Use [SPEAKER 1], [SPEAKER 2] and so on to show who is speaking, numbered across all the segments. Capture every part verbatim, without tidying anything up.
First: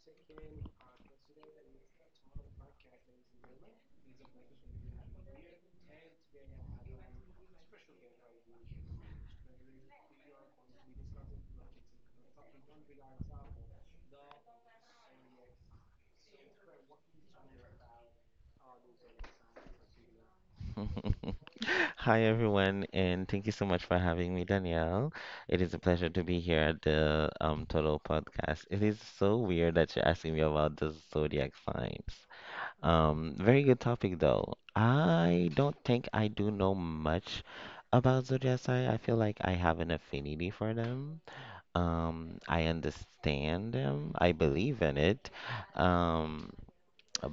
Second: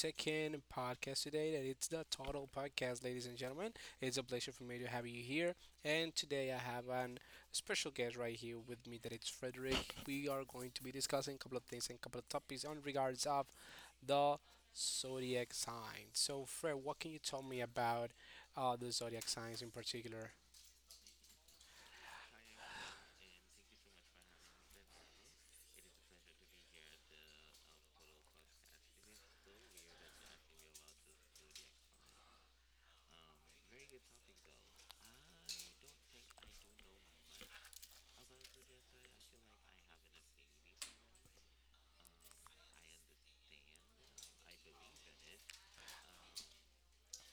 [SPEAKER 1] second podcast today. That it's the Total Podcast, ladies and gentlemen. It's a pleasure for me to have you here. And today, I have an special guest right here with me. That it's Frederick. We are going to be discussing a couple of things and a couple of topics on regards of the zodiac signs. So, Fred, what can you tell me about uh, the zodiac signs in particular?
[SPEAKER 2] Hi, everyone, and thank you so much for having me, Danielle. It is a pleasure to be here at the um, Total Podcast. It is so weird that you're asking me about the zodiac signs. Um, very good topic, though. I don't think I do know much about zodiac sign. I feel like I have an affinity for them. Um, I understand them. I believe in it. Um,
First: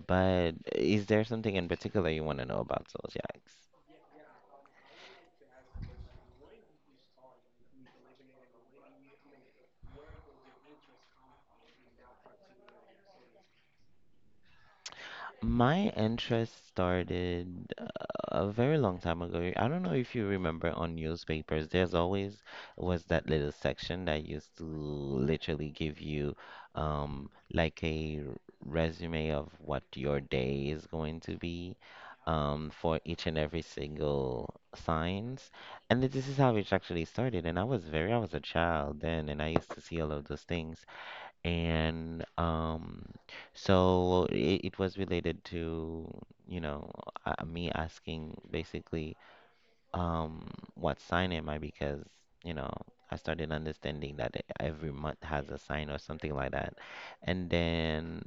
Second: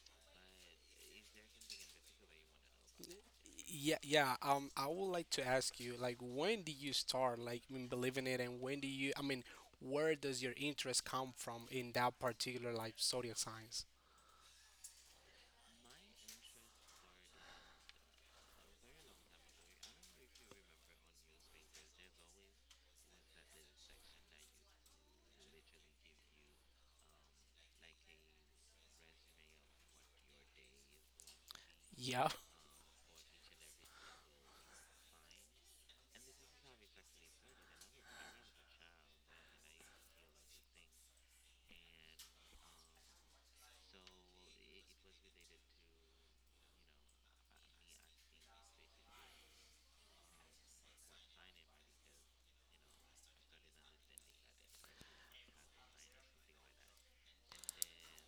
[SPEAKER 2] but is there something in particular you want to know about zodiacs?
[SPEAKER 1] Yeah, yeah. Um, I would like to ask you, like, when did you start, like, in believing it, and when do you, I mean, where does your interest come from in that particular, like, zodiac signs?
[SPEAKER 2] My interest started uh, a very long time ago. I don't know if you remember on newspapers, there's always was that little section that used to literally give you um like a r- resume of what your day is going to be
[SPEAKER 1] Yeah.
[SPEAKER 2] um for each and every single signs. And th- this is how it actually started. And I was very I was a child then and I used to see all of those things. And um, so it, it was related to, you know, uh, me asking basically um what sign am I, because you know I started understanding that e- every month has a sign or something like that, and then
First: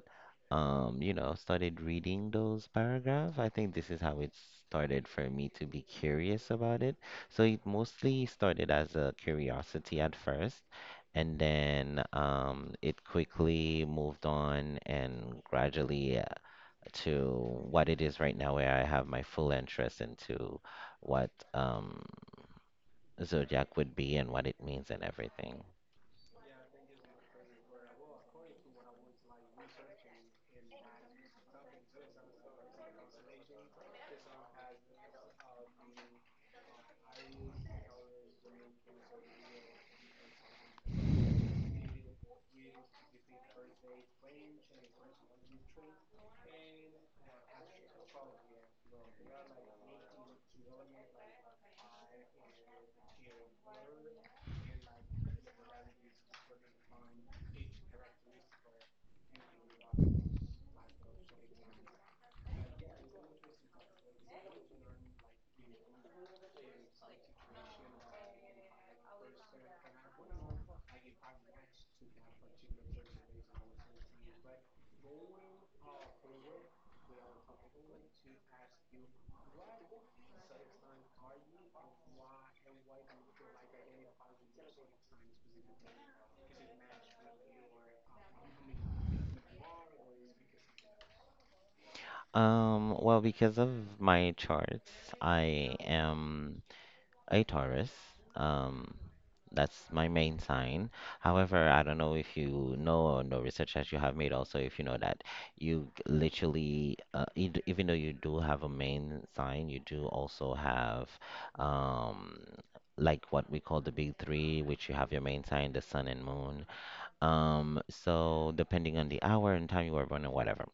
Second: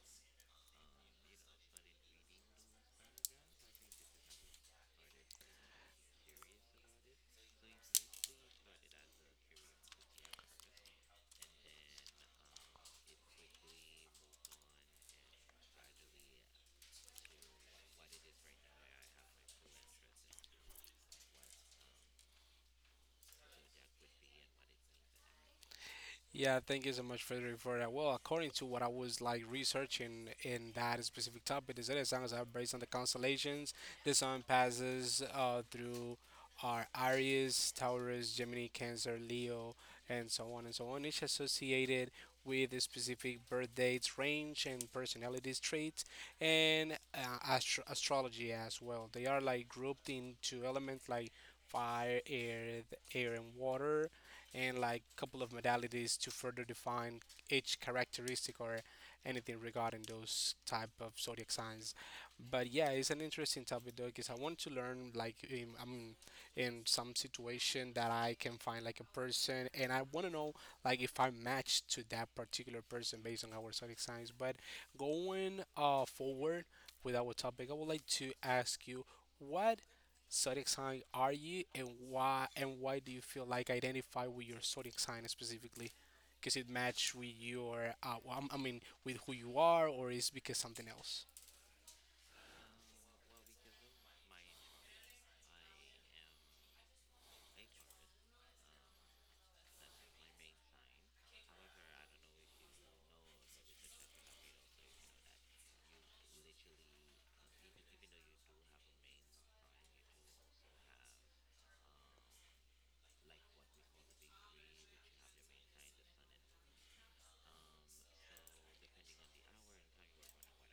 [SPEAKER 2] um you know started reading those paragraphs. I think this is how it started for me to be curious about it. So it mostly started as a curiosity at first, and then um, it quickly moved on and gradually to what it is right now, where I have my full interest into what um, zodiac would be and what it means and everything.
[SPEAKER 1] Yeah, thank you so much, Frederick, for that. Well, according to what I was like researching in that specific topic, is that the suns are based on the constellations. The sun passes uh, through our Aries, Taurus, Gemini, Cancer, Leo, and so on and so on. Each associated with the specific birth dates, range, and personality traits, and uh, astro- astrology as well. They are like grouped into elements like fire, air, th- air, and water, and like a couple of modalities to further define each characteristic or anything regarding those type of zodiac signs. But yeah, it's an interesting topic though because I want to learn like in, I mean in some situation that I can find like a person and I want to know like if I match to that particular person based on our zodiac signs. But going uh forward with our topic, I would like to ask you what zodiac sign are you and why and why do you feel like identify with your zodiac sign specifically because it match with your uh, well, I'm- I mean with who you are or is because something else.
[SPEAKER 2] Um, well, because of my charts, I am a Taurus. Um, that's my main sign. However, I don't know if you know or no research that you have made also, if you know that you g- literally uh, e- even though you do have a main sign, you do also have um like what we call the big three, which you have your main sign, the sun and moon. Um, so depending on the hour and time you were born and whatever.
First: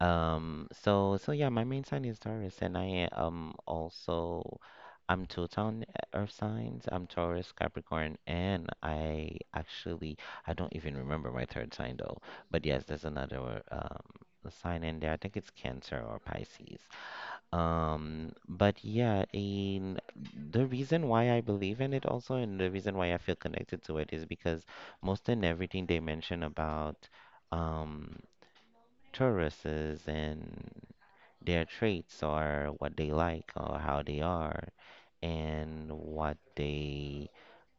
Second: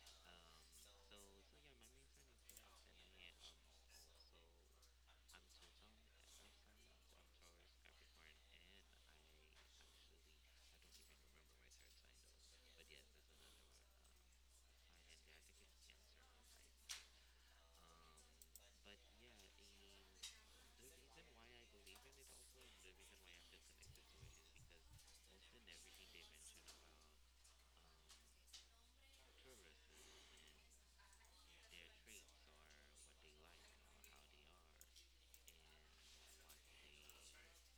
[SPEAKER 2] Um, so so yeah, my main sign is Taurus, and I um also I'm two-tone eh, earth signs. I'm Taurus, Capricorn, and I actually I don't even remember my third sign though. But yes, there's another um sign in there. I think it's Cancer or Pisces. Um, but yeah, in the reason why I believe in it also, and the reason why I feel connected to it, is because most and everything they mention about um Tauruses and their traits, or what they like or how they are and what they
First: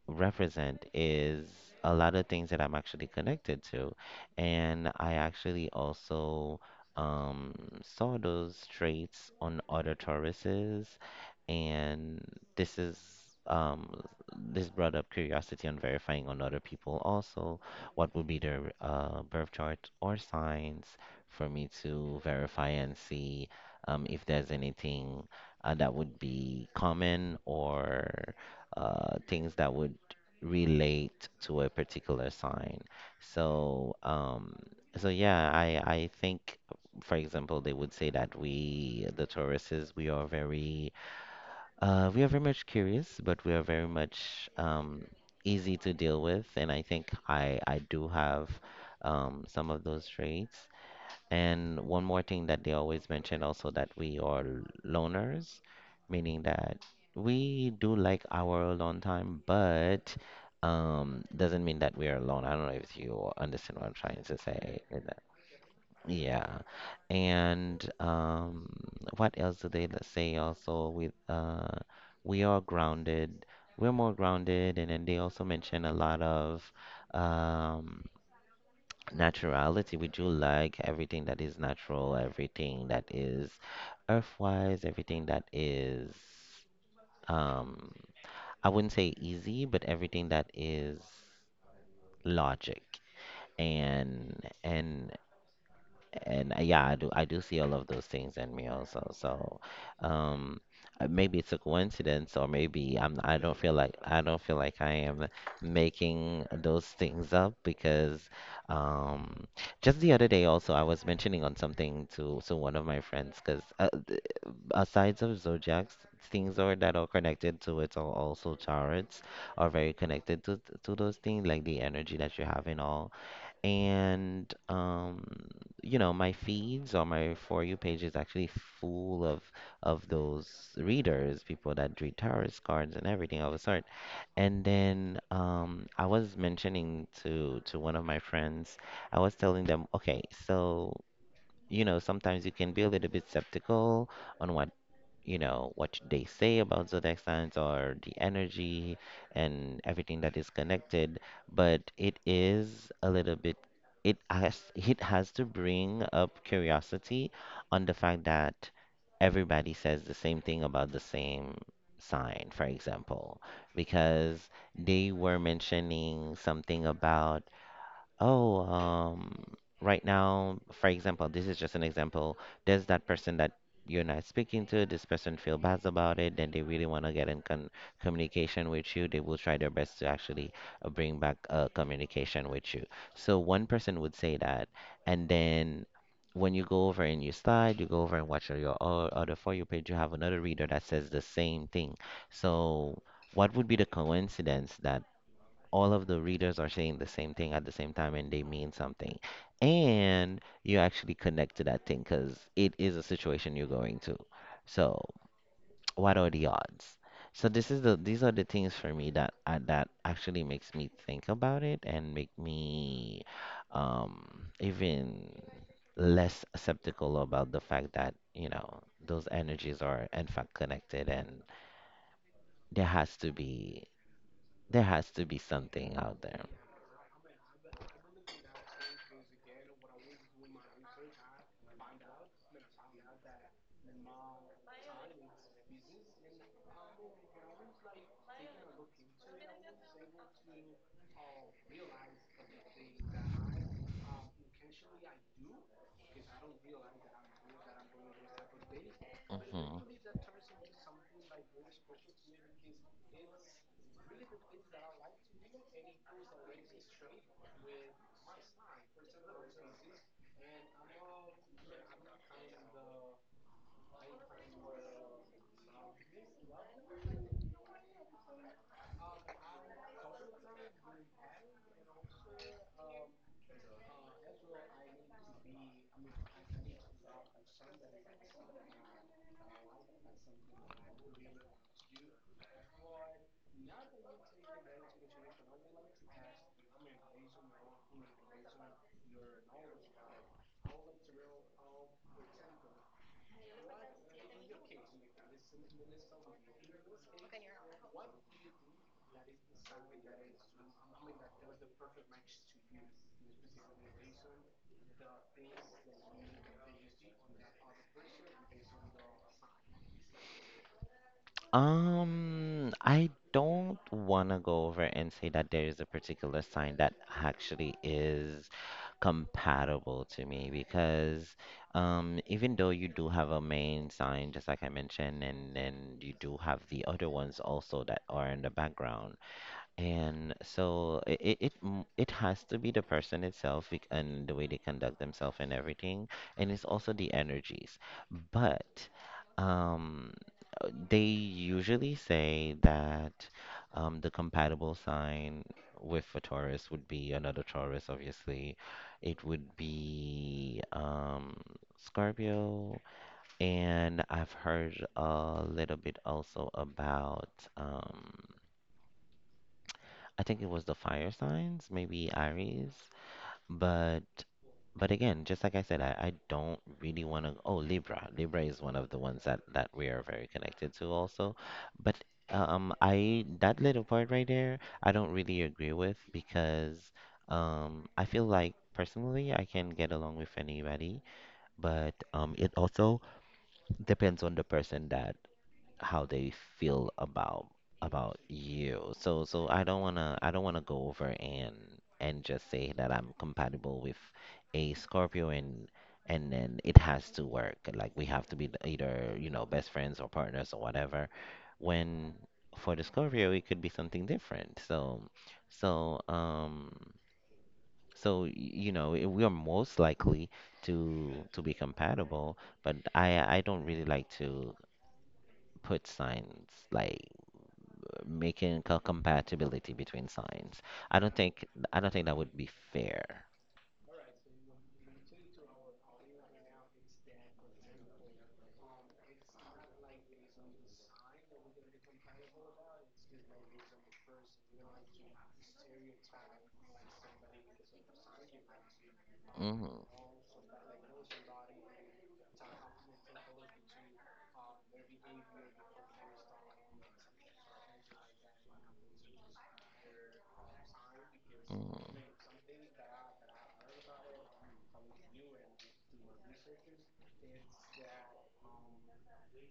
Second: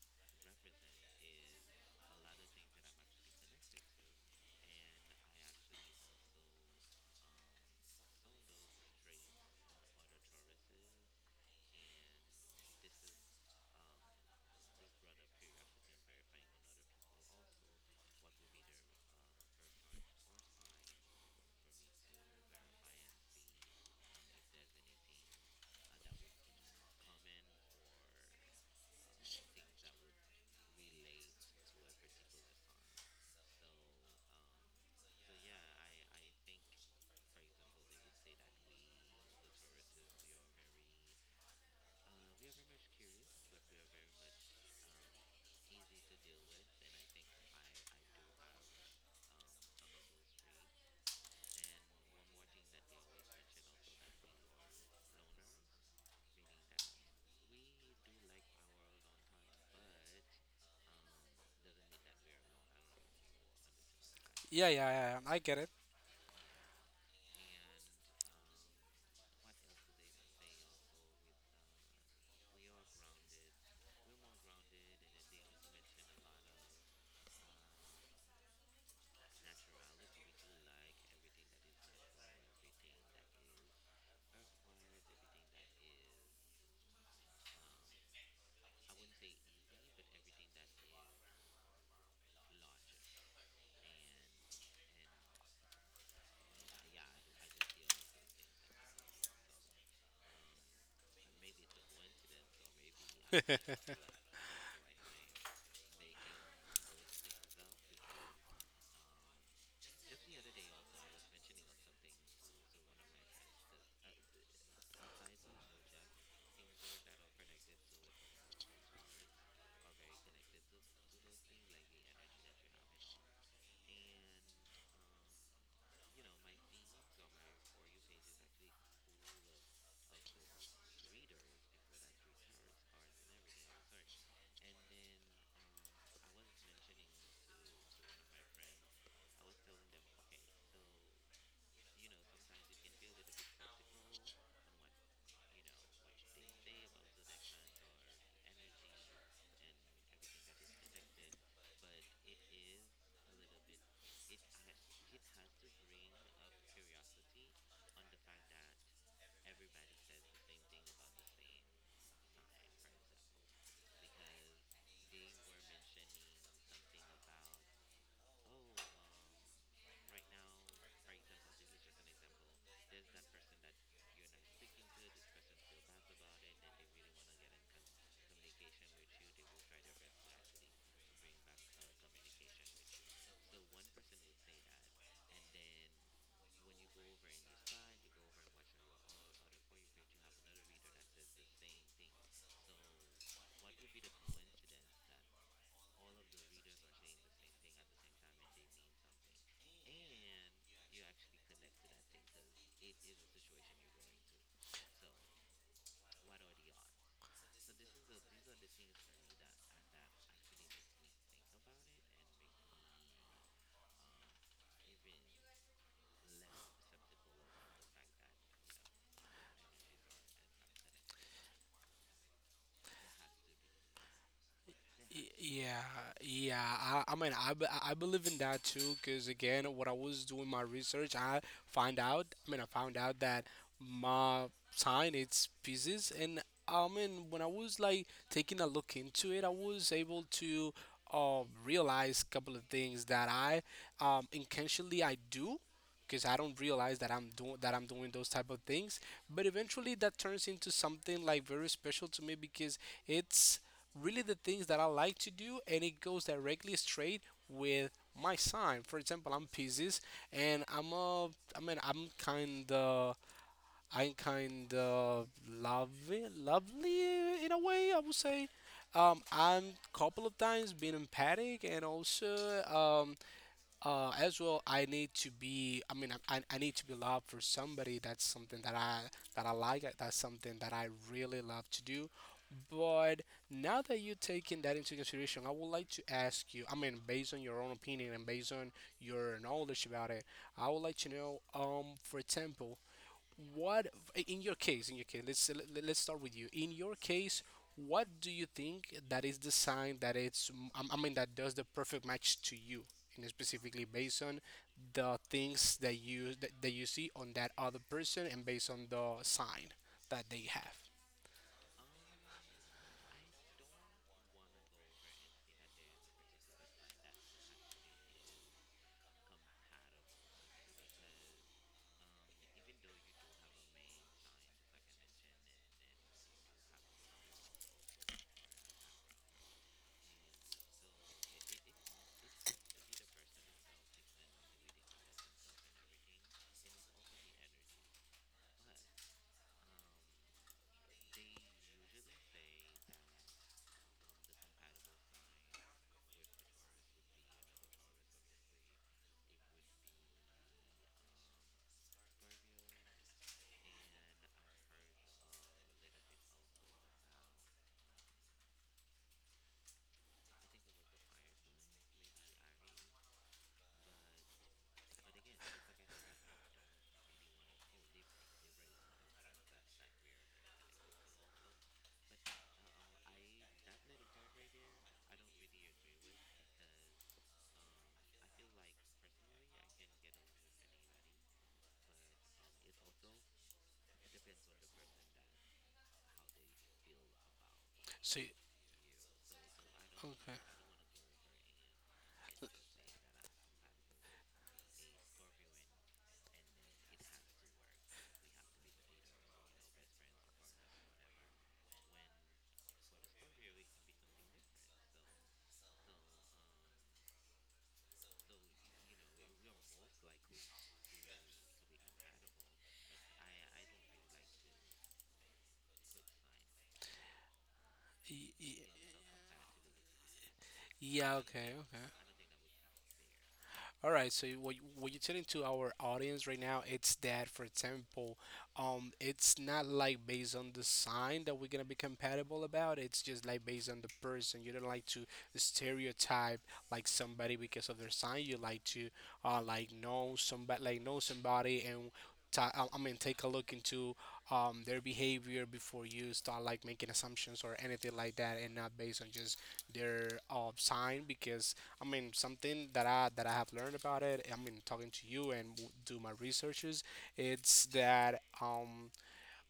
[SPEAKER 2] represent, is a lot of things that I'm actually connected to. And I actually also um, saw those traits on other Tauruses. And this is um, this brought up curiosity on verifying on other people also what would be their uh, birth chart or signs, for me to verify and see um, if there's anything uh, that would be common, or uh, things that would relate to a particular sign. So, um, so yeah, I I think, for example, they would say that we, the Tauruses, we are very, uh, we are very much curious, but we are very much um, easy to deal with, and I think I I do have um, some of those traits. And one more thing that they always mention also, that we are loners, meaning that we do like our alone time, but um doesn't mean that we are alone. I don't know if you understand what I'm trying to
[SPEAKER 1] Yeah,
[SPEAKER 2] say
[SPEAKER 1] yeah,
[SPEAKER 2] in
[SPEAKER 1] yeah,
[SPEAKER 2] that-
[SPEAKER 1] I get it.
[SPEAKER 2] Yeah. And um what else do they l- say also with uh we are grounded. We're more grounded, and then they also mention a lot of um naturality. We do like everything that is natural, everything that is earthwise, everything that is um I wouldn't say easy, but everything that is logic, and and and uh, yeah, I do I do see all of those things in me also. So, um, uh, maybe it's a coincidence, or maybe I'm I don't feel like I don't feel like I am making those things up, because, um, just the other day also, I was mentioning on something to to one of my friends, because uh, th- aside of zodiacs. Things are that are connected to it, or also charts, are very connected to to those things, like the energy that you have in all. And um, you know, my feeds or my For You page is actually full of of those readers, people that read tarot cards and everything of a sort. And then um, I was mentioning to to one of my friends, I was telling them, okay, so you know, sometimes you can be a little bit skeptical on what you know what they say about zodiac signs or the energy and everything that is connected, but it is a little bit, it has it has to bring up curiosity on the fact that everybody says the same thing about the same sign, for example, because they were mentioning something about, oh, um, right now, for example, this is just an example. There's that person that you're not speaking to. This person feel bad about it. Then they really want to get in con communication with you. They will try their best to actually uh, bring back uh, communication with you. So one person would say that, and then when you go over and you slide, you go over and watch your o- other For You page, you have another reader that says the same thing. So what would be the coincidence that all of the readers are saying the same thing at the same time, and they mean something. And you actually connect to that thing because it is a situation you're going to. So, what are the odds? So this is the these are the things for me that uh, that actually makes me think about it and make me um even less skeptical about the fact that, you know, those energies are in fact connected, and there has to be there has to
[SPEAKER 1] Y-
[SPEAKER 2] be
[SPEAKER 1] Yeah,
[SPEAKER 2] something out there.
[SPEAKER 1] yeah. I, I mean, I, be- I believe in that too, because again, when I was doing my research, I find out. I mean, I found out that my sign it's pieces, and I mean, when I was like taking a look into it, I was able to um realize a couple of things that I um intentionally I do. Because I don't realize that I'm doing that I'm doing those type of things, but
[SPEAKER 2] Hmm.
[SPEAKER 1] eventually that turns into something like very special to me because it's really the things that I like to do, and it goes directly straight with my sign. For example, I'm Pisces, and I'm a, I mean, I'm kind of, I'm kind of lovely, lovely in a way. I would say, um, I'm couple of times been empathic, and also, um, uh, as well i need to be i mean I, I need to be loved for somebody, that's something that i that i like, that's something that I really love to do. But now that you're taking that into consideration, I would like to ask you, I mean, based on your own opinion and based on your knowledge about it, I would like to know, um for example, what in your case in your case, let's let- let's start with you in your case, what do you think that is the sign that it's I I mean that does the perfect match to you, and specifically based on the things that you that, that you see on that other person and based on the sign that they have.
[SPEAKER 2] Um, I don't want to go over and say that there is a particular sign that actually is compatible to me, because um, even though you do have a main sign, just like I mentioned, and then you do have the other ones also that are in the background. And so it it it, m- it has to be the person itself, bec- and the way they conduct themselves and everything, and it's also the energies. But um, uh, they usually say that um, the compatible sign with a Taurus would be another Taurus, obviously. It would be um, Scorpio, and I've heard a little bit also about. Um, I think it was the fire signs, maybe Aries, but but again, just like I said, I, I don't really want to. Oh, Libra. Libra is one of the ones that that we are very connected to also. But um, I that little part right there, I don't really agree with, because um, I feel like personally I can get along with anybody, but um, it also depends on the person, that how they feel about about
[SPEAKER 1] So,
[SPEAKER 2] you. So so I don't wanna I don't
[SPEAKER 1] okay.
[SPEAKER 2] wanna go over and and just say that I'm compatible with a Scorpio, and and then it has to work. Like we have to be the- either, you know, best friends or partners or whatever. When for the Scorpio it could be something different. So so um so y- you know, i- we are most likely to to be compatible, but I I don't really like to put signs like
[SPEAKER 1] Y- y-
[SPEAKER 2] making a compatibility between signs. I don't
[SPEAKER 1] yeah,
[SPEAKER 2] think
[SPEAKER 1] okay,
[SPEAKER 2] I
[SPEAKER 1] okay.
[SPEAKER 2] don't think that would be fair.
[SPEAKER 1] All right, so what you- what you're telling to our audience right now, it's that, for example, um, it's not like based on the sign that we're gonna be compatible about. It's just like based on the person. You don't like to stereotype like somebody because of their sign. You like to uh,
[SPEAKER 2] Mm,
[SPEAKER 1] like know somebody, like know somebody, and ta- I I mean take a look into um, their behavior before you start like making assumptions or anything like that, and not based on just their uh, sign because I mean,
[SPEAKER 2] mm,
[SPEAKER 1] something that I that I have learned about it. I mean, talking to you and w- do my researches. It's that um,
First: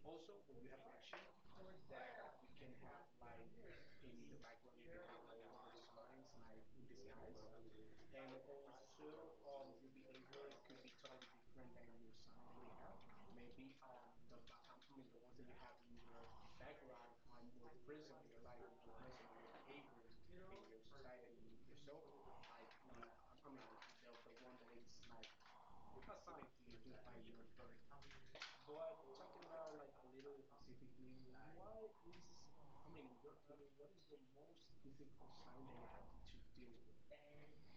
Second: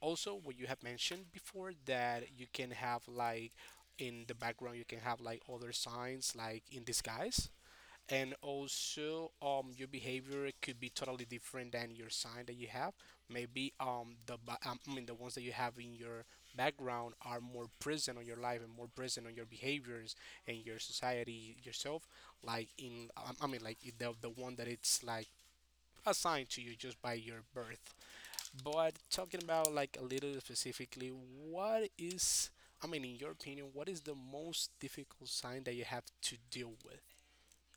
[SPEAKER 1] also what you have mentioned before, that you can have like in the background you can have like other signs like in disguise, and also um your behavior could be totally different than your sign that you have, maybe um the ba- um, i mean the ones that you have in your background are more present on your life and more present on your behaviors and your society yourself, like in um, I mean like the, the one that it's like assigned to you just by your birth. But talking about like a little specifically, what is I mean in your opinion, what is the most difficult sign that you have to deal with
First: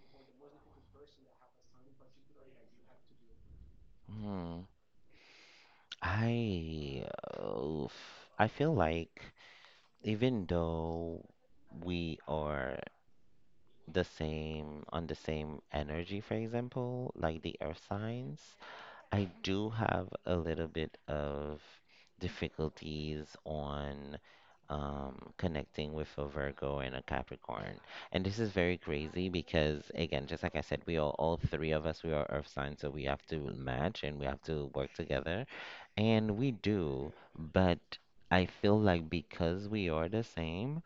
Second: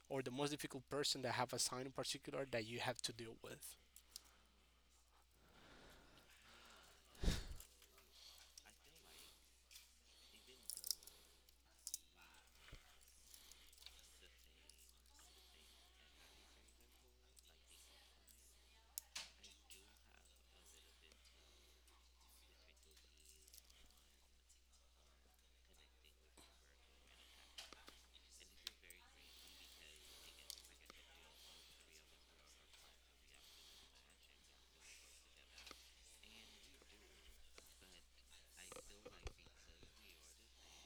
[SPEAKER 1] or the most difficult person that have assigned in particular that you have to deal with.
[SPEAKER 2] mm. I Oof. I feel like even though we are the same on the same energy, for example, like the earth signs, I do have a little bit of difficulties on um, connecting with a Virgo and a Capricorn. And this is very crazy, because, again, just like I said, we are all three of us, we are earth signs, so we have to match and we have to work together. And we do, but I feel like because we are the same,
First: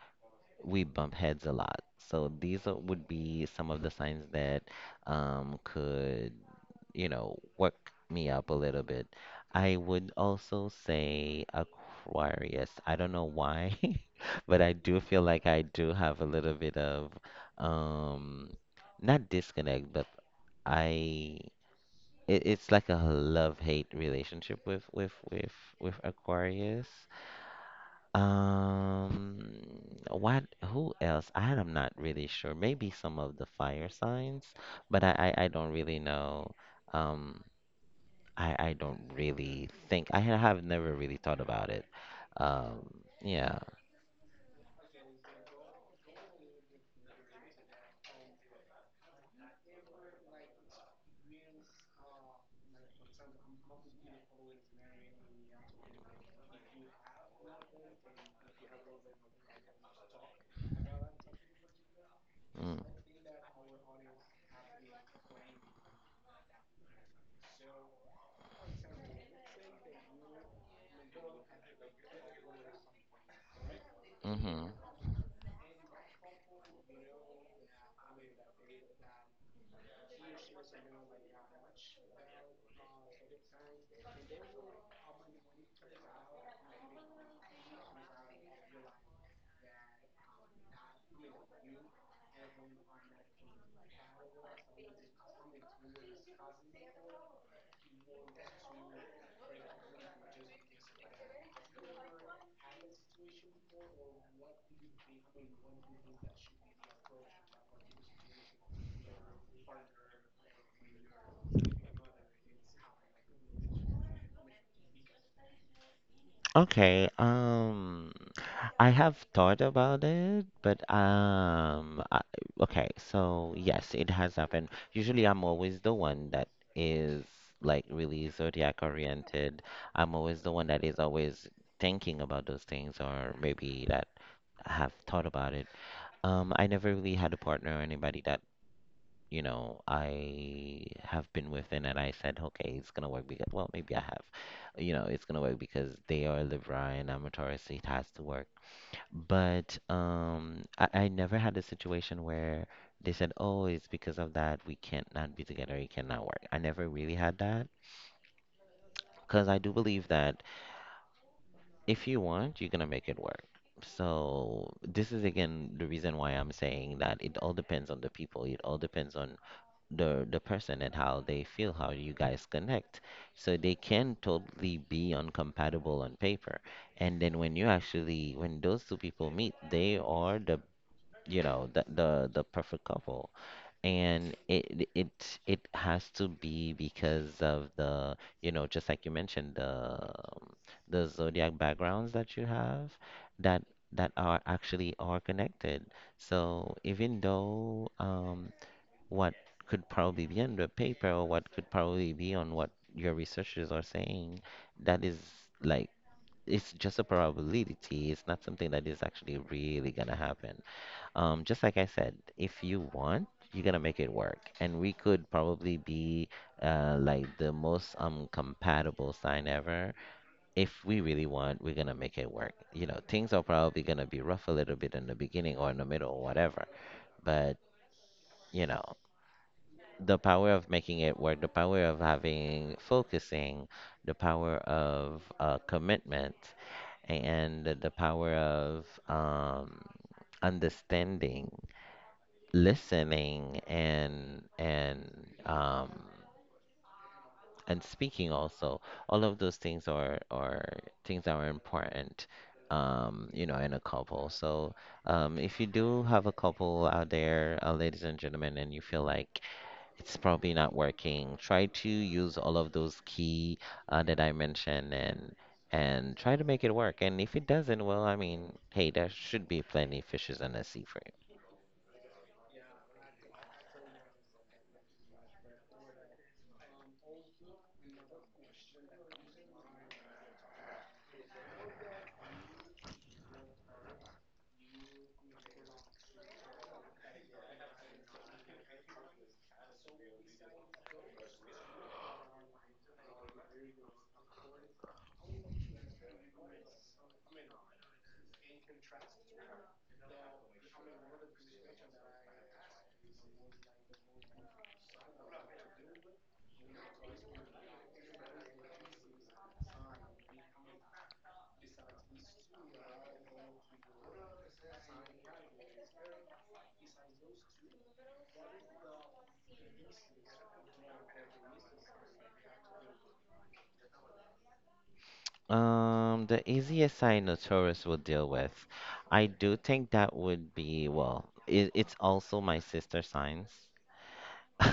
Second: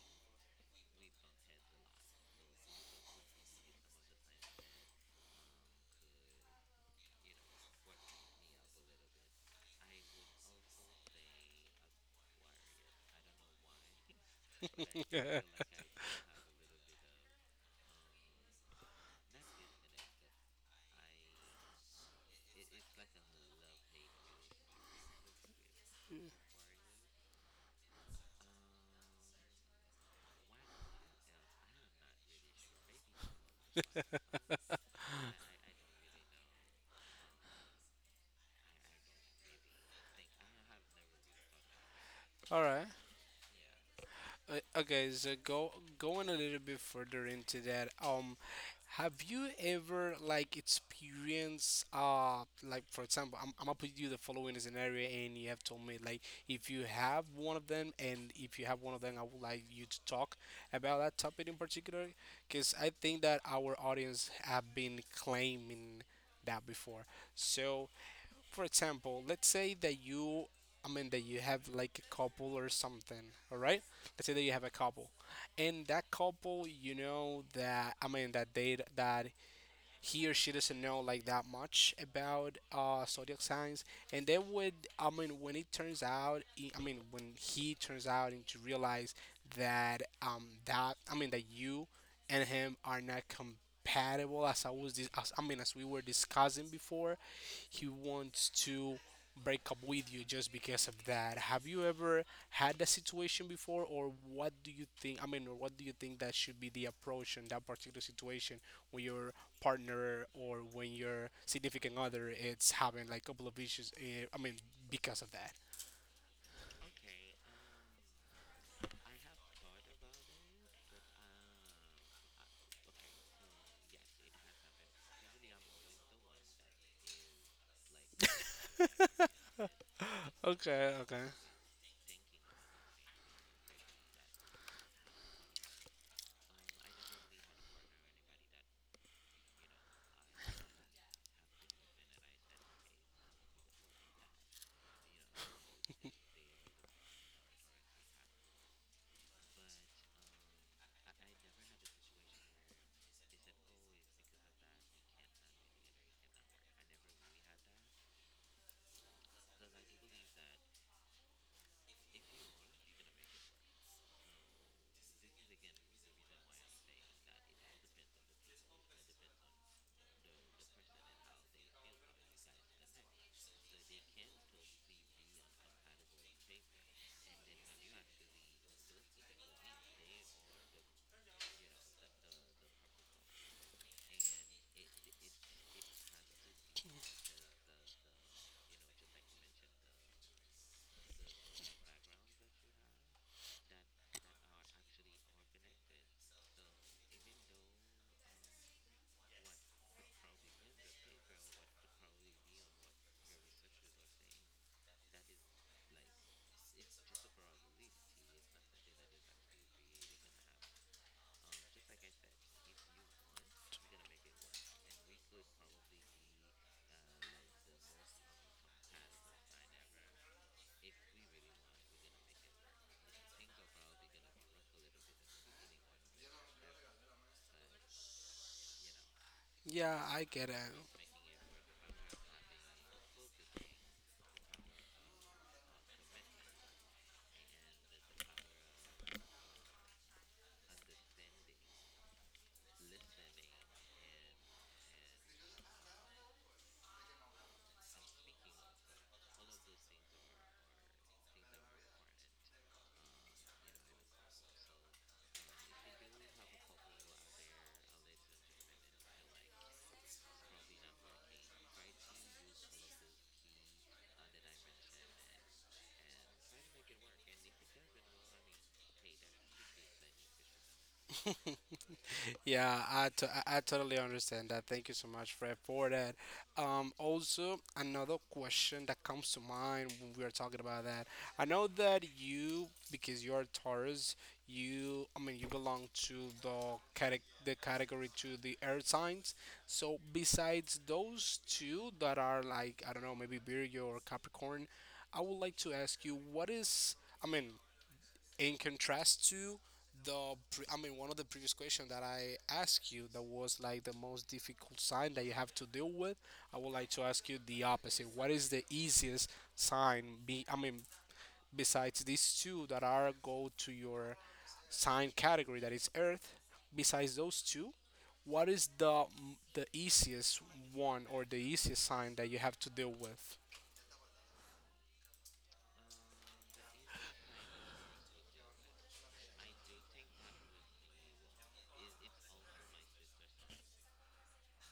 [SPEAKER 2] we bump heads a lot. So these are, would be some of the signs that um, could you know, work me up a little bit. I would also say Aquarius. I don't know why, but I do feel like I do have a little bit of um not disconnect, but I it, it's like a love-hate relationship with with with with Aquarius. Um, what who else? I am not really sure. Maybe some of the fire signs, but I I, I don't really know. Um, I I don't really think I ha- have never really thought about it.
[SPEAKER 1] All right.
[SPEAKER 2] Um, yeah.
[SPEAKER 1] Uh, okay, so go going a little bit further into that. Um, have you ever like experienced uh like for example, I'm, I'm gonna put you the following scenario, and you have told me like if you have one of them, and if you have one of them, I would like you to talk about that topic in particular, because
[SPEAKER 2] Mm.
[SPEAKER 1] I think that our audience have been claiming that before. So for example, let's say that you, I mean, that you have like a couple or something, all right? Let's say that you
[SPEAKER 2] Hmm.
[SPEAKER 1] have a couple, and that couple, you know that, I mean, that they that he or she doesn't know like that much about uh zodiac signs, and they would, I mean, when it turns out, he- I mean, when he turns out and to realize that, um, that, I mean, that you and him are not compatible, as I was, dis- as, I mean, as we were discussing before, he wants to break up with you just because of that. Have you ever had that situation before, or what do you think? I mean, or what do you think that should be the approach in that particular situation when your partner or when your significant other it's having like a couple of issues? eh, I mean, because of that.
[SPEAKER 2] Okay. Um, I have thought about it, but um, I, okay. So yes, it has happened. Usually, I'm always the one that is like really zodiac oriented. I'm always the one that
[SPEAKER 1] Okay,
[SPEAKER 2] is
[SPEAKER 1] okay.
[SPEAKER 2] always thinking about those things, or maybe that have thought about it. Um, I never really had a partner or anybody that you know, I have been within it. I said, okay, it's gonna work because, well, maybe I have, you know, it's gonna work because they are Libra and I'm a Taurus, so it has to work. But um, I, I never had a situation where they said, oh, it's because of that we can't not be together, it cannot work. I never really had that because I do believe that if you want, you're gonna make it work. So this is again the reason why I'm saying that it all depends on the people. It all depends on the the person and how they feel, how you guys connect. So they can totally be uncompatible on paper, and then when you actually when those two people meet, they are the you know the the, the perfect couple, and it it it has to be because of the you know just like you mentioned the the zodiac backgrounds that you have that that are actually are connected. So even though um what could probably be on the paper or what could probably be on what your researchers are saying, that is like it's just a probability. It's not something that is actually really gonna happen. Um, just like I said, if you want, you're gonna make it work, and we could probably be uh, like the most um compatible sign ever. If we really want, we're gonna make it work. You know, things are probably gonna be rough a little bit in the beginning or in the middle or whatever, but you know
[SPEAKER 1] Yeah,
[SPEAKER 2] the
[SPEAKER 1] I get
[SPEAKER 2] power
[SPEAKER 1] it.
[SPEAKER 2] of making it work, the power of having focusing, the power of uh, commitment, and the the power of um, understanding, listening, and and um, and speaking also. All of those things are are things that are important. Um, you know, in a couple. So, um, if you do have a couple out there, uh, ladies and gentlemen, and you feel like it's probably not working. Try to use all of those key uh, that I mentioned and and try to make it work. And if it doesn't, well, I mean, hey, there should be plenty of fishes in the sea for you.
[SPEAKER 1] Yeah, I, to- I I totally understand that. Thank you so much, Fred, for that. Um, also, another question that comes to mind when we are talking about that. I know that you, because you're Taurus, you, I mean, you belong to the cate- the category to the air signs. So besides those two that are like, I don't know, maybe Virgo or Capricorn, I would like to ask you, what is, I mean, in contrast to the pre- I mean one of the previous questions that I asked you that was like the most difficult sign that you have to deal with, I would like to ask you the opposite, what is the easiest sign, be I mean besides these two that are go to your sign category that is earth, besides those two, what is the the easiest one or the easiest sign that you have to deal with.
[SPEAKER 2] Um, the easiest I know tourists will deal with, I do think that would be, well, it, it's also my sister signs.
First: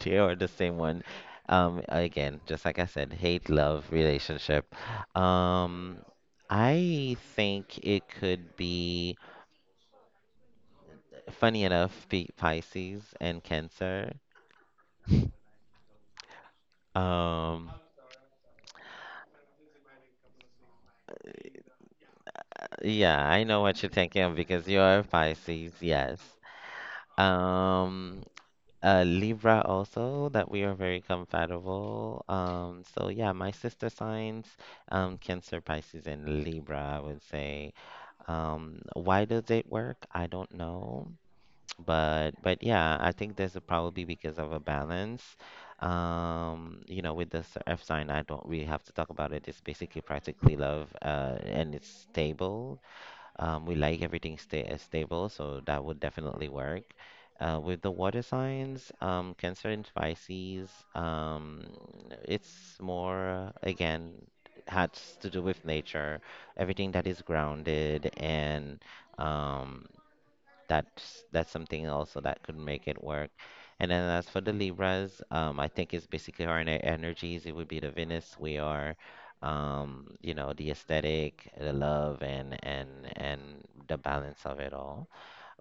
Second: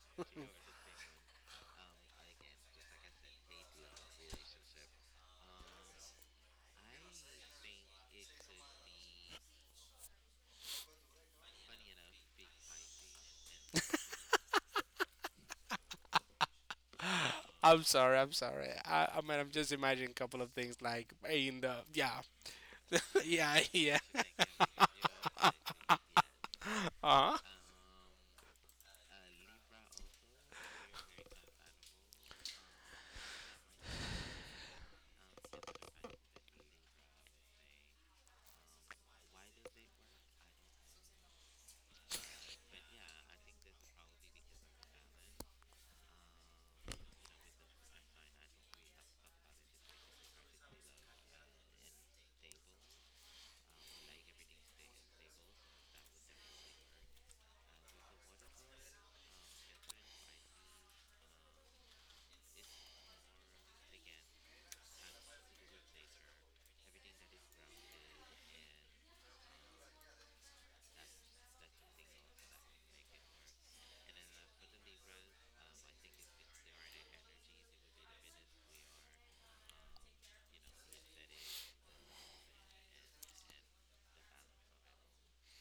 [SPEAKER 2] They are the same one. Um, again, just like I said, hate, love, relationship. Um, I think it could be, funny enough, be Pisces and Cancer. Um,
[SPEAKER 1] I'm sorry, I'm sorry, i, I mean, I'm just imagining a couple of things like in the yeah.
[SPEAKER 2] yeah, I
[SPEAKER 1] Yeah,
[SPEAKER 2] know what you're
[SPEAKER 1] yeah.
[SPEAKER 2] thinking of because you are Pisces, yes.
[SPEAKER 1] Uh huh.
[SPEAKER 2] Um, uh, Libra also, that we are very compatible. Um, so yeah, my sister signs, um, Cancer, Pisces, and Libra, I would say. Um, why does it work? I don't know, but but yeah, I think this is probably because of a balance. Um, you know, with this F sign, I don't really have to talk about it. It's basically practically love, uh, and it's stable. Um, we like everything sta uh, stable, so that would definitely work. Uh, with the water signs, um, Cancer and Pisces, um, it's more, again, has to do with nature, everything that is grounded and um, that's that's something also that could make it work. And then as for the Libras, um, I think it's basically our ener- energies. It would be the Venus. We are, um, you know, the aesthetic, the love, and and and the balance of it all.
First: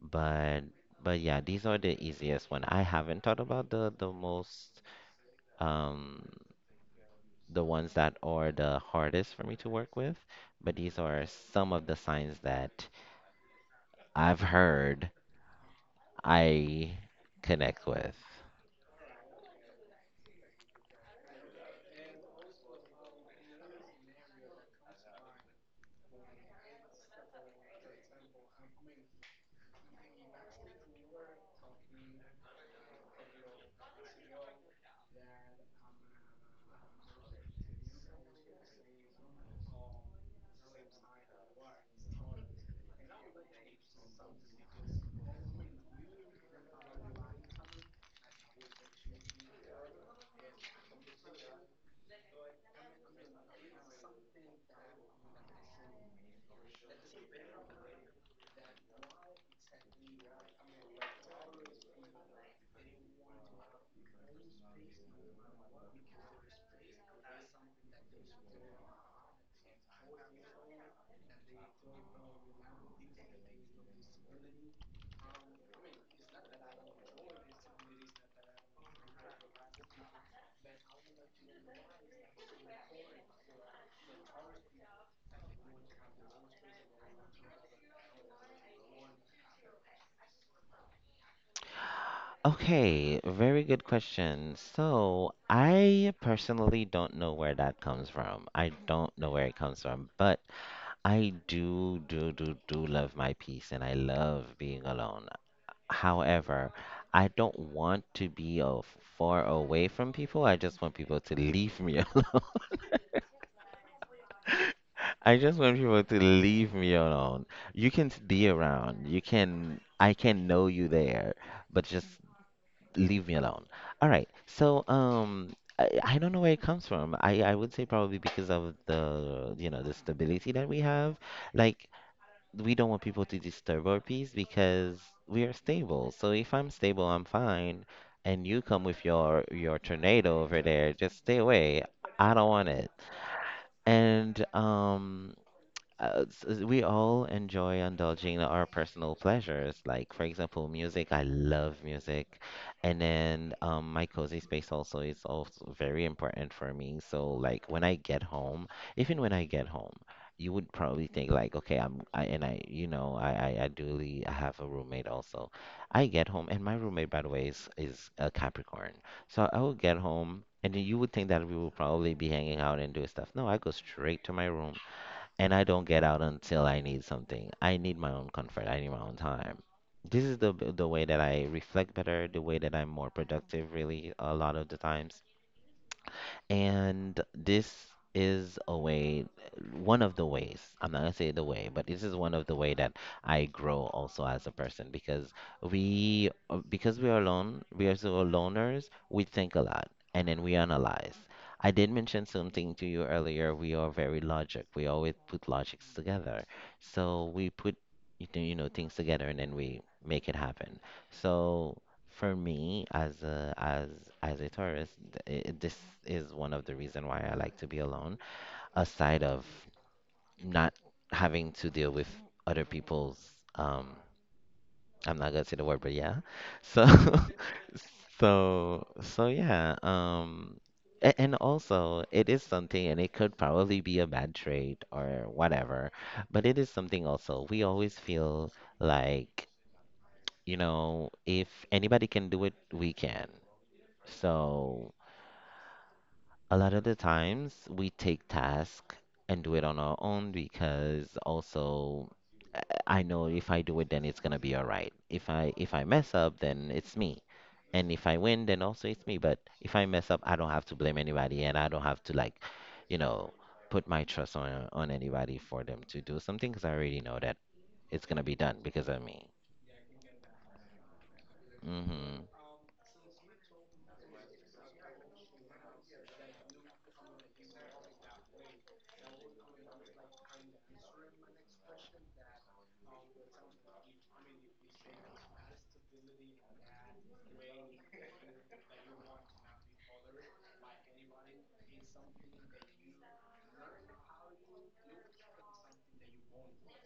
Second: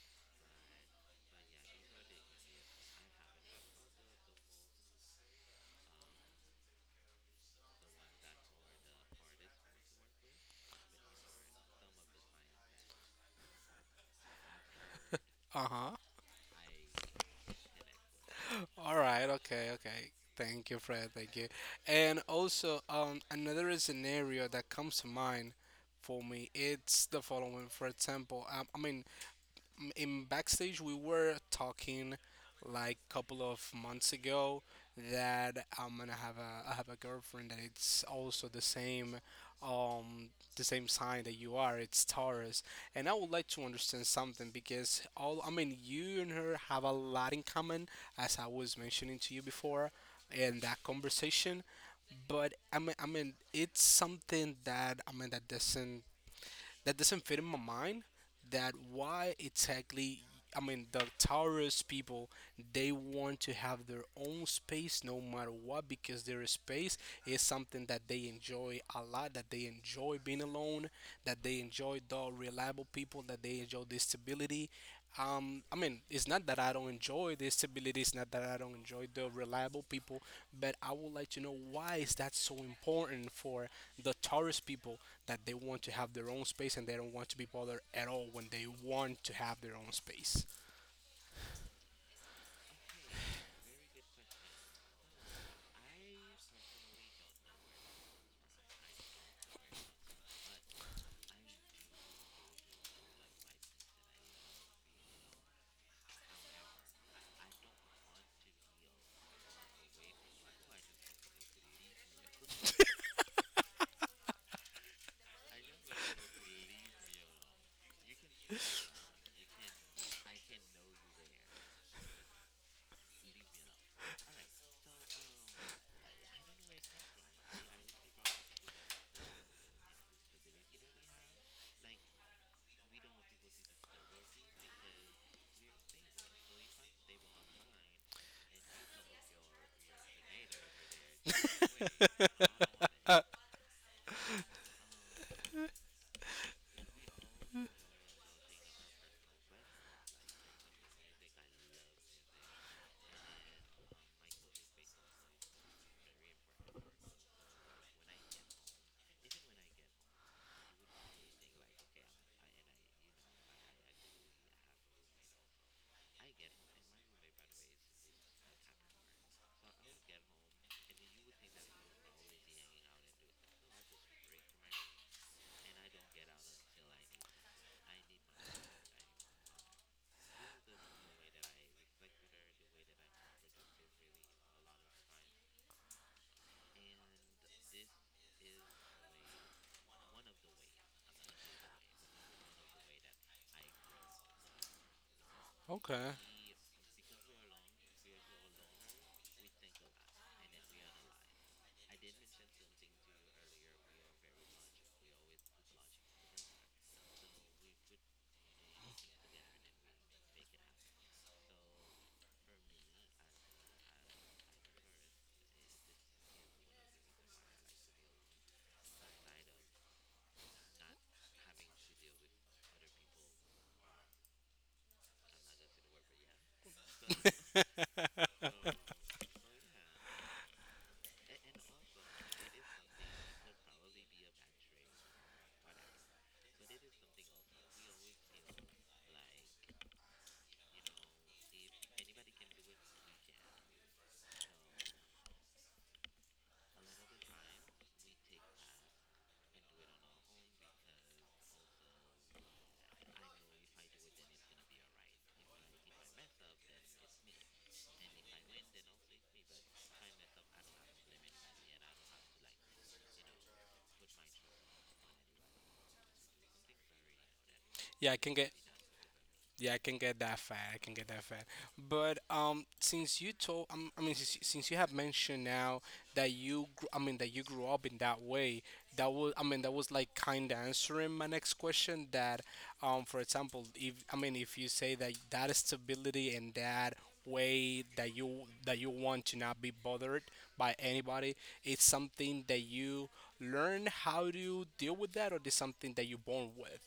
[SPEAKER 2] But but yeah, these are the easiest one. I haven't thought about the the most um the ones that are the hardest for me to work with, but these are some of the signs that I've heard
[SPEAKER 1] Uh huh.
[SPEAKER 2] I connect with?
[SPEAKER 1] All right. Okay. Okay. Thank you, Fred. Thank you. And also, um, another scenario that comes to mind for me, it's the following. For example, um, I mean, in backstage we were talking like a couple of months ago that I'm gonna have a I have a girlfriend that it's also the same um the same sign that you are, it's Taurus. And I would like to understand something because all I mean you and her have a lot in common, as I was mentioning to you before in that conversation. But I mean, I mean it's something that I mean that doesn't that doesn't fit in my mind, that why exactly, I mean, the Taurus people, they want to have their own space no matter what because their space is something that they enjoy a lot, that they enjoy being alone, that they enjoy the reliable people, that they enjoy the stability. um, I mean, it's not that I don't enjoy the stability. It's not that I don't enjoy the reliable people, but I would like to know why is that so important for the tourist people that they want to have their own space and they don't want to be bothered at all when they want to have their own space.
[SPEAKER 2] Okay, very good question. So, I personally don't know where that comes from. I don't know where it comes from, but I do, do, do, do love my peace and I love being alone. However, I don't want to be uh, far away from people. I just want people to leave me alone. I just want people to leave me alone. You can be around. You can, I can know you there, but just leave me alone. All right. So, um, I, I don't know where it comes from. I, I would say probably because of the, you know, the stability that we have. Like, we don't want people to disturb our peace because we are stable. So if I'm stable, I'm fine. And you come with your your tornado over there, just stay away. I don't want it. And um, uh, s- we all enjoy indulging in our personal pleasures. Like, for example, music. I love music. And then um, my cozy space also is also very important for me. So, like, when I get home, even when I get home, you would probably think like, okay, I'm, I, and I, you know, I, I, I duly I have a roommate also. I get home, and my roommate, by the way, is is a Capricorn. So I will get home. And then you would think that we will probably be hanging out and doing stuff. No, I go straight to my room and I don't get out until I need something. I need my own comfort. I need my own time. This is the the way that I reflect better, the way that I'm more productive really a lot of the times. And this is a way, one of the ways, I'm not gonna say the way, but this is one of the way that I grow also as a person because
[SPEAKER 1] Okay.
[SPEAKER 2] we, uh, because we are alone, we are so loners, we think a lot and then we analyze. I did mention something to you earlier. We are very logic. We always put logics together. So we put, you know, you know, things together and then we make it happen. So for me, as a as as a tourist, th- I this is one of the reason why I like to be alone, aside of not having to deal with other people's um I'm not gonna say the word, but yeah. So so so yeah, um a- and also it is something and it could probably be a bad trait or whatever, but it is something also. We always feel like, you know, if anybody can do it, we can. So a lot of the times we take tasks and do it on our own because also uh, I know if I do it then it's gonna be all right. If I if I mess up then it's me. And if I win then also it's me. But if I mess up I don't have to blame anybody and I don't have to like, you know, put my trust on on anybody for them to do something because I already know that it's
[SPEAKER 1] Yeah, I
[SPEAKER 2] gonna
[SPEAKER 1] can
[SPEAKER 2] be
[SPEAKER 1] get
[SPEAKER 2] done because of me.
[SPEAKER 1] Yeah, I can get that fat. I can get that fat. But
[SPEAKER 2] Hmm.
[SPEAKER 1] um, since you told, um, I mean, since, since you have mentioned now that you, gr- I mean, that you grew up in that way, that was, I mean, that was like kind of answering my next question. That, um, for example, if I mean, if you say that that stability and that way that you that you want to not be bothered by anybody, it's something that you learn how to deal with that, or is something that you're born with.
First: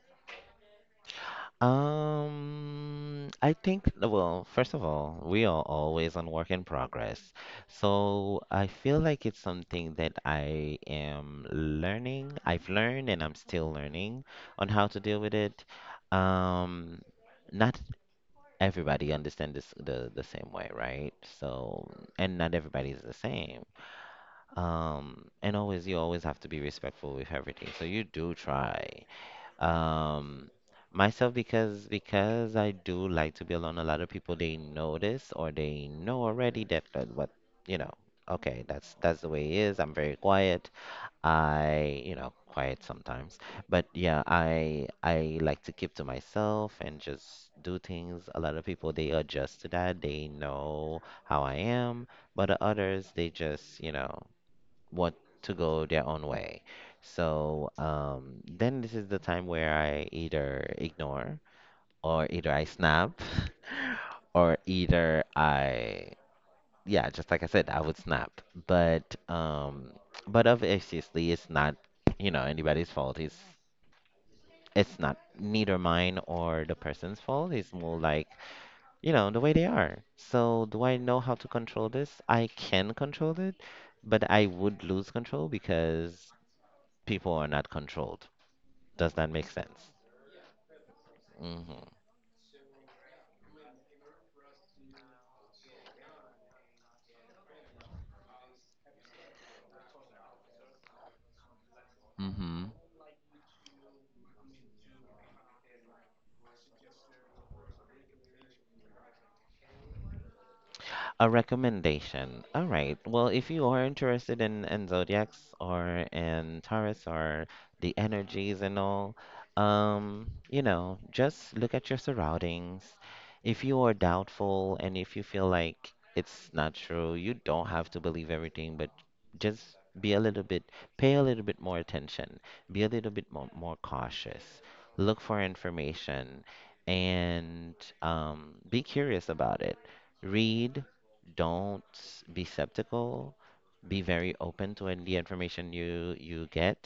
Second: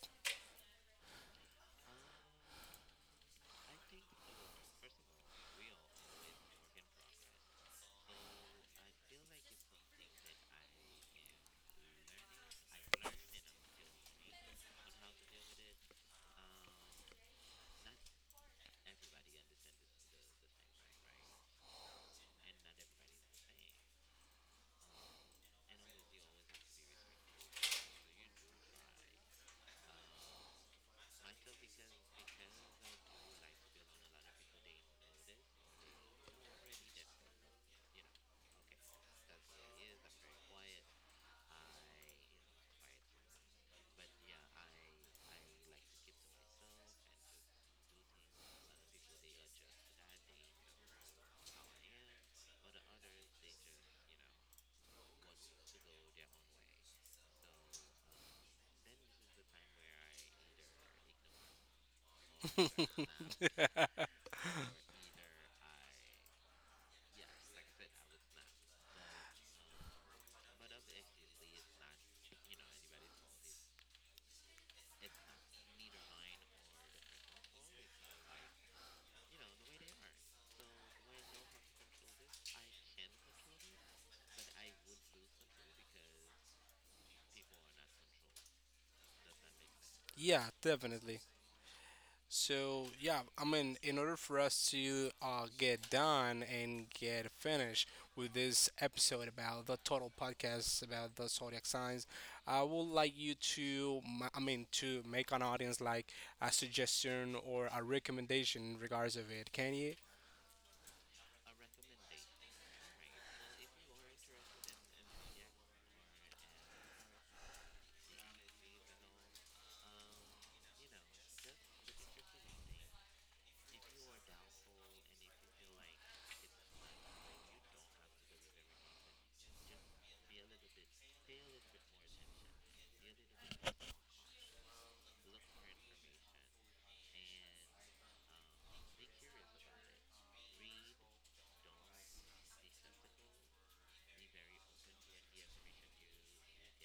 [SPEAKER 2] Um, I think, well, first of all, we are always on work in progress. So I feel like it's something that I am learning. I've learned and I'm still learning on how to deal with it. Um, Not everybody understands this the, the same way, right? So, and not everybody is the same. Um, and always, you always have to be respectful with everything. So you do try. Um, Myself because because I do like to be alone. A lot of people they notice or they know already that that what you know. Okay, that's that's the way it is. I'm very quiet. I you know quiet sometimes, but yeah, I I like to keep to myself and just do things. A lot of people they adjust to that. They know how I am, but others they just you know what to go their own way. So um, then this is the time where I either ignore or either I snap or either I yeah, just like I said, I would snap. But um, but obviously it's not you know anybody's fault. It's it's not neither mine or the person's fault. It's more like you know the way they are. So do I know how to control this? I can control it but I would lose control because people are not controlled. Does that make sense?
[SPEAKER 1] Yeah, definitely.
[SPEAKER 2] Hmm.
[SPEAKER 1] So yeah, I mean, in order for us to uh, get done and get finished with this episode about the total podcast about the zodiac signs, I
[SPEAKER 2] Hmm.
[SPEAKER 1] would like you to, ma- I mean, to make an audience like a suggestion or a recommendation in regards of it. Can you?
[SPEAKER 2] A recommendation. All right. Well, if you are interested in, in zodiacs or in Taurus or the energies and all, um, you know, just look at your surroundings. If you are doubtful and if you feel like it's not true, you don't have to believe everything, but just be a little bit, pay a little bit more attention, be a little bit more, more cautious, look for information, and um, be curious about it read don't be skeptical. Be very open to in- the information you you get,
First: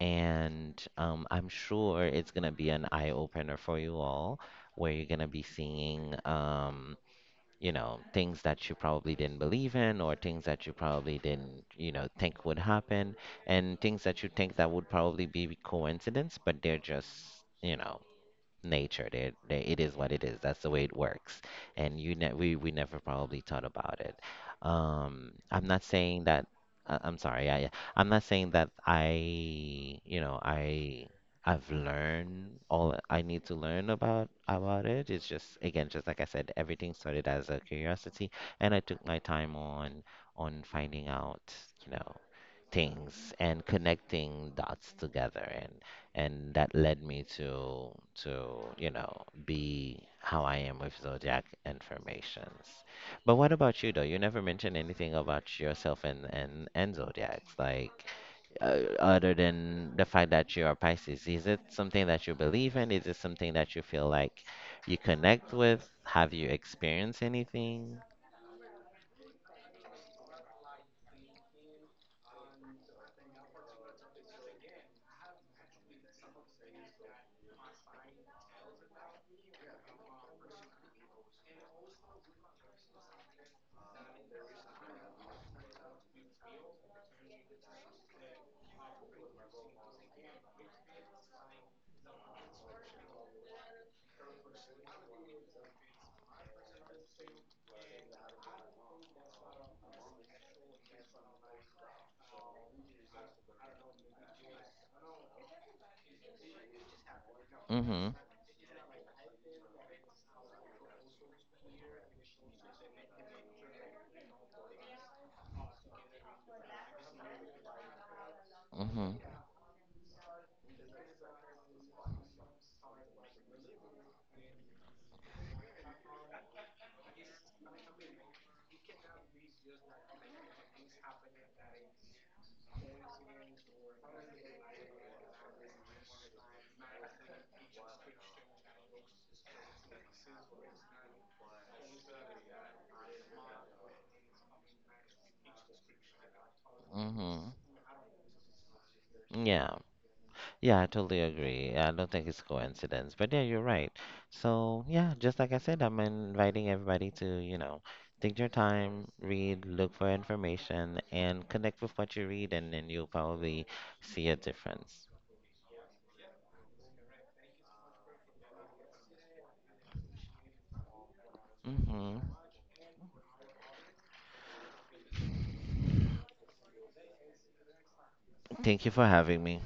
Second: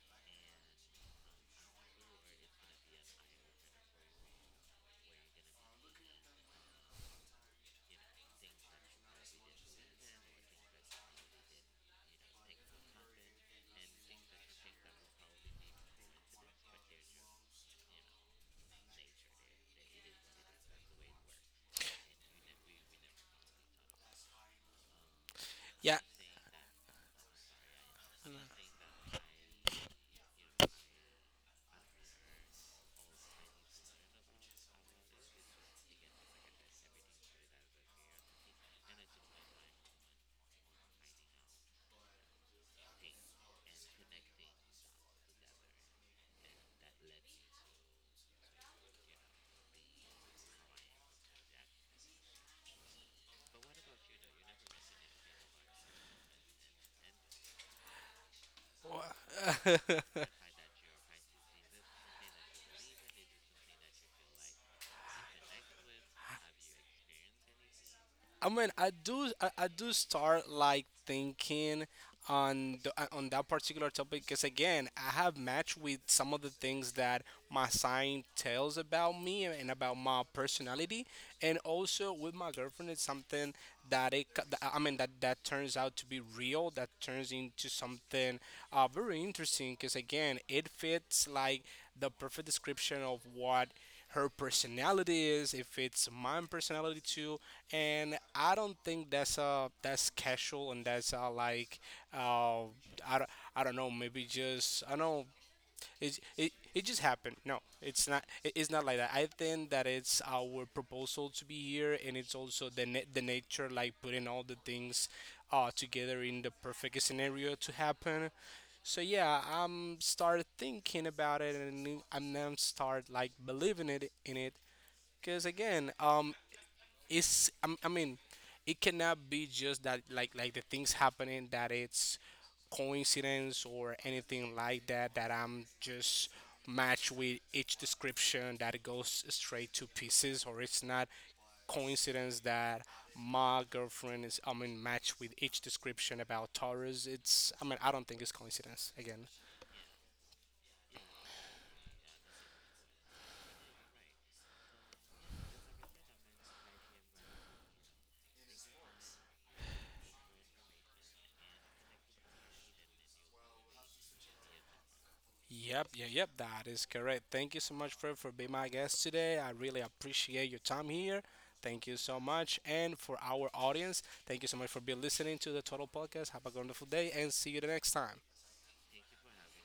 [SPEAKER 2] and um, I'm sure it's gonna be an eye opener for you all, where you're gonna be seeing um, you know, things that you probably didn't believe in, or things that you probably didn't you know think would happen, and things that you think that would probably be coincidence, but they're just you know nature. They, they, it is what it is. That's the way it works. And you ne we we never probably thought about it. Um, I'm not
[SPEAKER 1] Yeah.
[SPEAKER 2] saying that. I, I'm sorry. I I'm not saying that I you know I I've learned all I need to learn about about it. It's just again just like I said, everything started as a curiosity, and I took my time on on finding out you know things and connecting dots together and and that led me to to you know be how I am with zodiac informations. But what about you though? You never mentioned anything about yourself and and and zodiacs like uh, other than the fact that you are Pisces. Is it something that you believe in? Is it something that you feel like you connect with? Have you experienced anything?
[SPEAKER 1] I mean, I do, I, I do start like thinking on the, uh, on that particular topic because again, I have matched with some of the things that my sign tells about me and about my personality, and also with my girlfriend, it's something that it, co- that- I mean, that that turns out to be real, that turns into something uh, very interesting because again, it fits like the perfect description of what her personality is, if it's my personality too, and I don't think that's uh that's casual and that's uh like uh I don't, I don't, know, maybe just I know it, it, it just happened. No, it's
[SPEAKER 2] Mhm.
[SPEAKER 1] not. it- It's not like that. I think that it's our proposal to be here, and it's also the na- the nature, like putting all the things, uh, together in the perfect scenario to happen. So
[SPEAKER 2] Mhm.
[SPEAKER 1] yeah, I'm start thinking about it, and I'm now start like believing it in it. Cause again, um, it's I'm- i mean it cannot be just that like like the things happening that it's coincidence or anything like that that I'm just matched with each description that it goes straight to pieces or it's not coincidence that my girlfriend is I mean matched with each description about Taurus it's
[SPEAKER 2] Mhm.
[SPEAKER 1] I mean I don't think it's coincidence again.
[SPEAKER 2] Yeah. Yeah, I totally agree. I don't think it's coincidence, but yeah, you're right. So, yeah, just like I said, I'm inviting everybody to, you know, take your time, read, look for information, and connect with what you read, and then you'll probably see a difference.
[SPEAKER 1] Yep, yeah, yep, that is correct. Thank you so much, Fred, for being my guest today. I really appreciate your time here. Thank you
[SPEAKER 2] Hmm.
[SPEAKER 1] so much. And for our audience, thank you so much for being listening to the Total Podcast. Have a wonderful day and see you the next time.
[SPEAKER 2] Thank you for having me.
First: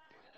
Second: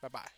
[SPEAKER 1] Bye bye.